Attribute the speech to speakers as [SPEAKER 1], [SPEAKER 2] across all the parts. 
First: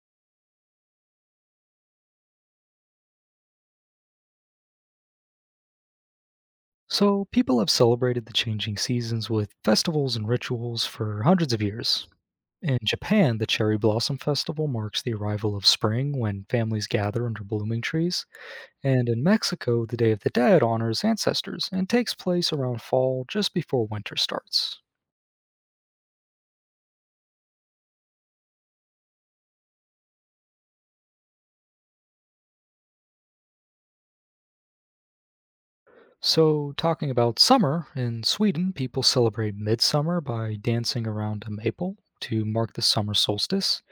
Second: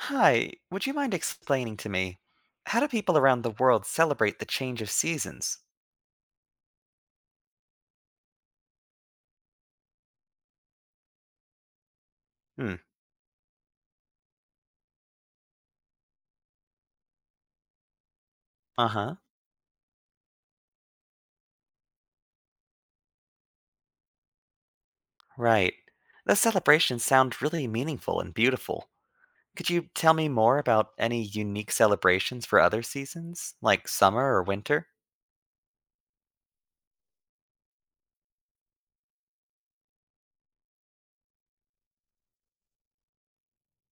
[SPEAKER 1] Hi, would you mind explaining to me how do people around the world celebrate the change of seasons?
[SPEAKER 2] So, people have celebrated the changing seasons with festivals and rituals for hundreds of years.
[SPEAKER 1] Hmm,
[SPEAKER 2] In Japan, the Cherry Blossom Festival marks the arrival of spring when families gather under blooming trees.
[SPEAKER 1] uh
[SPEAKER 2] And
[SPEAKER 1] huh,
[SPEAKER 2] in Mexico, the Day of the Dead honors ancestors and takes place around fall just before winter starts.
[SPEAKER 1] right. Those celebrations sound really meaningful and beautiful. Could you tell me more about any unique celebrations for other seasons, like summer or winter?
[SPEAKER 2] So, talking about summer, in Sweden, people celebrate midsummer by dancing around a maple to mark the summer solstice.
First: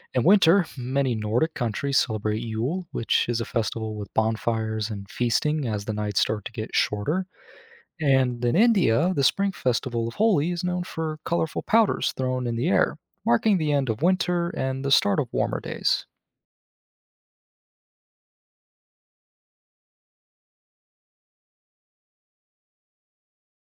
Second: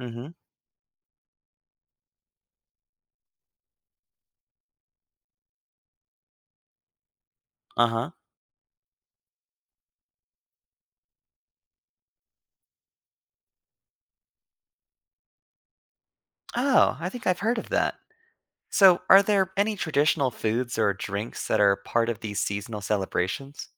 [SPEAKER 1] Mm
[SPEAKER 2] In
[SPEAKER 1] hmm,
[SPEAKER 2] winter, many Nordic countries celebrate Yule, which is a festival with bonfires and feasting as the nights start to get shorter.
[SPEAKER 1] uh huh.
[SPEAKER 2] And in India, the spring festival of Holi is known for colorful powders thrown in the air, marking the end of winter and the start of warmer days.
[SPEAKER 1] Oh, I think I've heard of that. So, are there any traditional foods or drinks that are part of these seasonal celebrations?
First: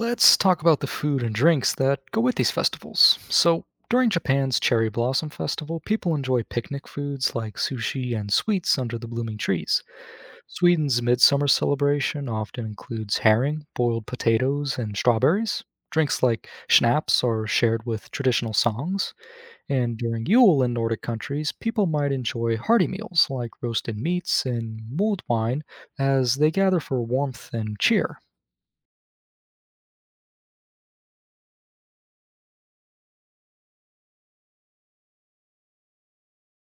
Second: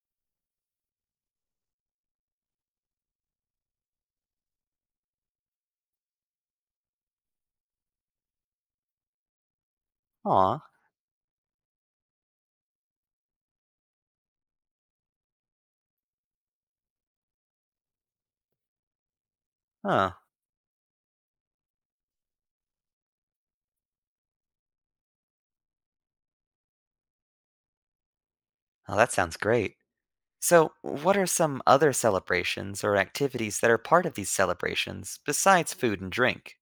[SPEAKER 2] Let's talk about the food and drinks that go with these festivals. So, during Japan's Cherry Blossom Festival, people enjoy picnic foods like sushi and sweets under the blooming trees.
[SPEAKER 1] Aw,
[SPEAKER 2] Sweden's midsummer celebration often includes herring, boiled potatoes, and strawberries. Drinks like schnapps are shared with traditional songs, and
[SPEAKER 1] huh.
[SPEAKER 2] during Yule in Nordic countries, people might enjoy hearty meals like roasted meats and mulled wine as they gather for warmth and cheer.
[SPEAKER 1] Oh, that sounds great. So, what are some other celebrations or activities that are part of these celebrations besides food and drink?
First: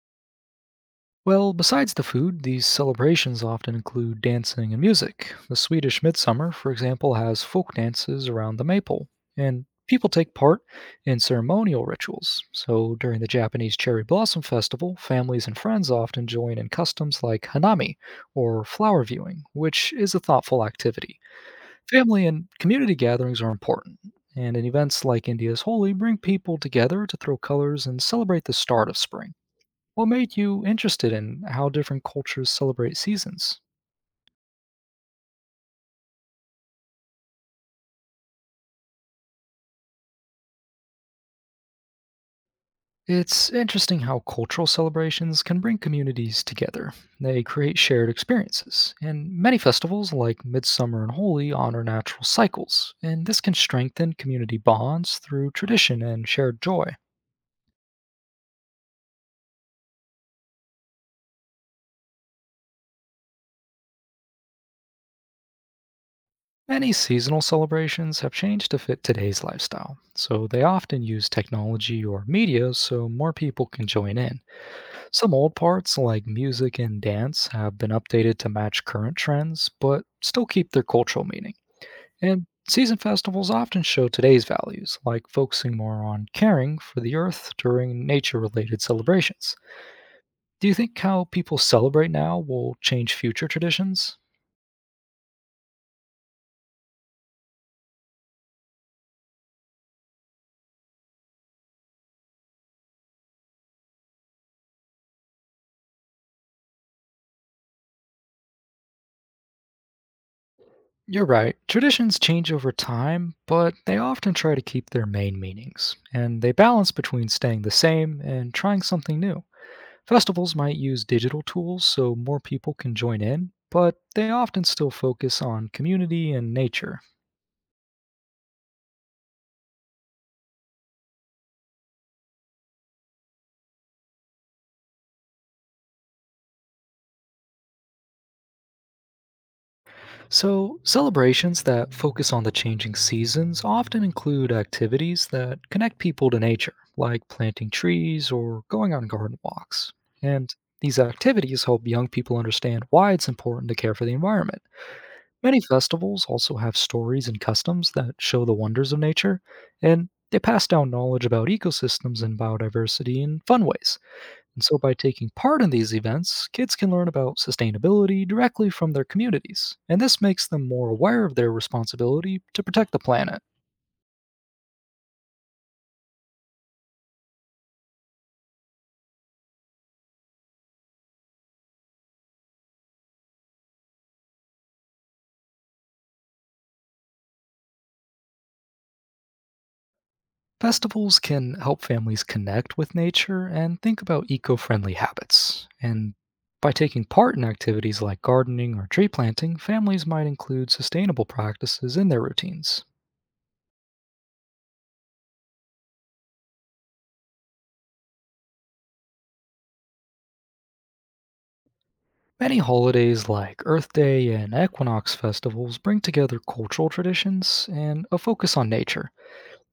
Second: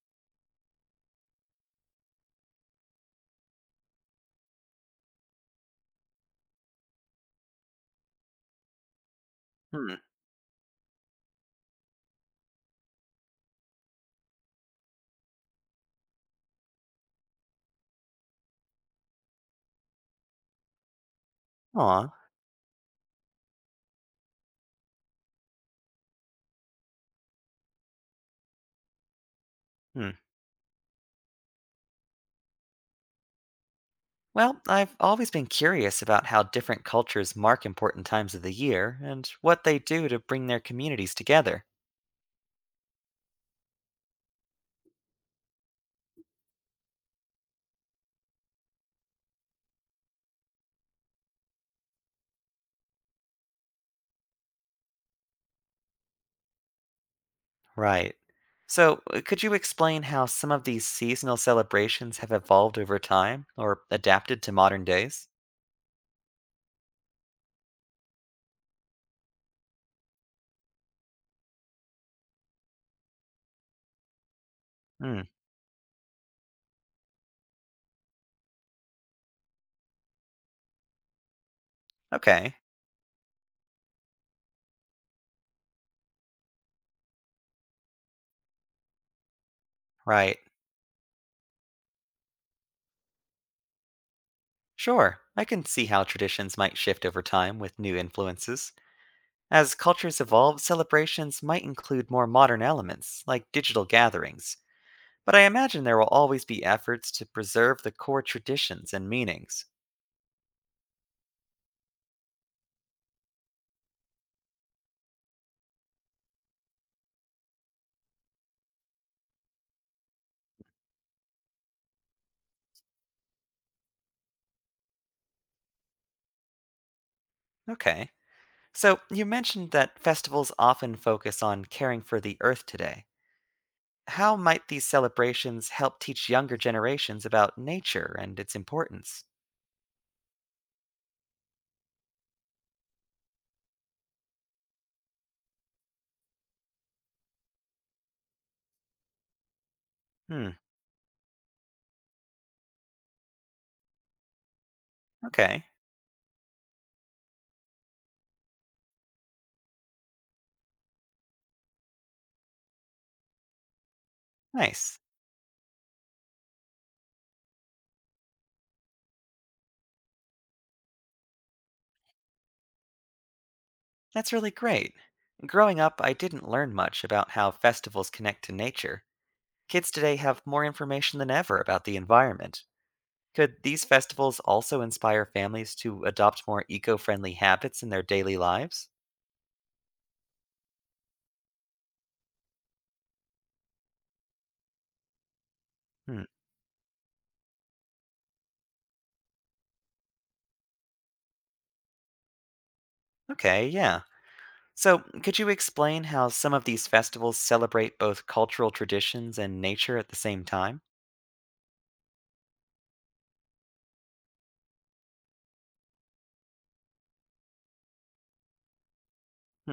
[SPEAKER 2] Well, besides the food, these celebrations often include dancing and music. The Swedish midsummer, for example, has folk dances around the maple, and
[SPEAKER 1] Hmm.
[SPEAKER 2] people take part in ceremonial rituals. So during the Japanese Cherry Blossom Festival, families and friends often join in customs like hanami, or flower viewing, which is a thoughtful activity.
[SPEAKER 1] Aw,
[SPEAKER 2] Family and community gatherings are important, and in events like India's Holi bring people together to throw colors and celebrate the start of spring. What
[SPEAKER 1] hmm.
[SPEAKER 2] made you interested in how different cultures celebrate seasons?
[SPEAKER 1] Well, I've always been curious about how different cultures mark important times of the year and what they do to bring their communities together.
[SPEAKER 2] It's interesting how cultural celebrations can bring communities together. They create shared experiences, and many festivals like Midsummer and Holy honor natural cycles, and this can strengthen community bonds through tradition and shared joy.
[SPEAKER 1] Right. So, could you explain how some of these seasonal celebrations have evolved over time or adapted to modern days?
[SPEAKER 2] Many seasonal celebrations have changed to fit today's lifestyle, so they often use technology or media so more people can join in.
[SPEAKER 1] Hmm,
[SPEAKER 2] Some old parts, like music and dance, have been updated to match current trends, but still keep their cultural meaning. And
[SPEAKER 1] okay.
[SPEAKER 2] season festivals often show today's values, like focusing more on caring for the earth during nature related celebrations.
[SPEAKER 1] Right.
[SPEAKER 2] Do you think how people celebrate now will change future traditions?
[SPEAKER 1] Sure, I can see how traditions might shift over time with new influences. As cultures evolve, celebrations might include more modern elements, like digital gatherings, but I imagine there will always be efforts to preserve the core traditions and meanings.
[SPEAKER 2] You're right. Traditions change over time, but they often try to keep their main meanings, and they balance between staying the same and trying something new. Festivals might use digital tools so more people can join in, but they often still focus on community and nature.
[SPEAKER 1] Okay. So, you mentioned that festivals often focus on caring for the earth today. How might these celebrations help teach younger generations about nature and its importance?
[SPEAKER 2] So, celebrations that focus on the changing seasons often include activities that connect people to nature, like planting trees or going on garden walks.
[SPEAKER 1] Hmm,
[SPEAKER 2] And these activities help young people understand why it's important to care for the environment. Many
[SPEAKER 1] okay.
[SPEAKER 2] festivals also have stories and customs that show the wonders of nature, and they pass down knowledge about ecosystems and biodiversity in fun ways. And so, by
[SPEAKER 1] Nice.
[SPEAKER 2] taking part in these events, kids can learn about sustainability directly from their communities, and this makes them more aware of their responsibility to protect the planet.
[SPEAKER 1] That's really great. Growing up, I didn't learn much about how festivals connect to nature. Kids today have more information than ever about the environment. Could these festivals also inspire families to adopt more eco friendly habits in their daily lives?
[SPEAKER 2] Festivals can help families connect with nature and think about eco friendly habits. And
[SPEAKER 1] Hmm.
[SPEAKER 2] by taking part in activities like gardening or tree planting, families might include sustainable practices in their routines.
[SPEAKER 1] Okay, yeah. So, could you explain how some of these festivals celebrate both cultural traditions and nature at the same time?
[SPEAKER 2] Many holidays like Earth Day and Equinox festivals bring together cultural traditions and a focus on nature.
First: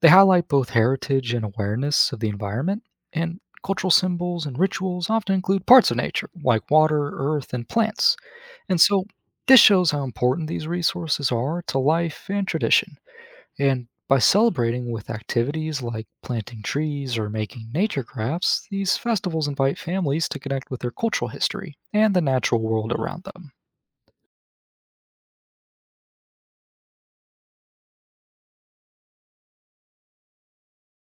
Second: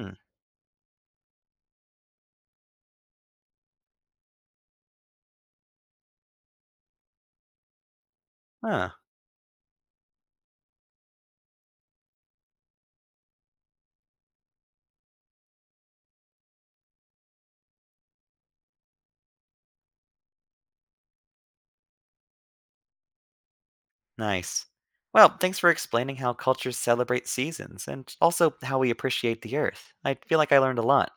[SPEAKER 2] They highlight both heritage and awareness of the environment, and cultural symbols and rituals often include parts of nature, like water, earth, and plants. And
[SPEAKER 1] Huh.
[SPEAKER 2] so this shows how important these resources are to life and tradition. And by celebrating with activities like planting trees or making nature crafts, these festivals invite families to connect with their cultural history and the natural world around them.
[SPEAKER 1] Nice. Well, thanks for explaining how cultures celebrate seasons and also how we appreciate the earth. I feel like I learned a lot.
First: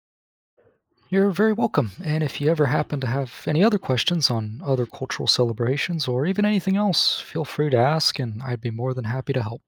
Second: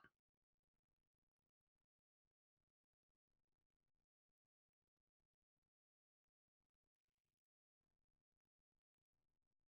[SPEAKER 2] You're very welcome. And if you ever happen to have any other questions on other cultural celebrations or even anything else, feel free to ask, and I'd be more than happy to help.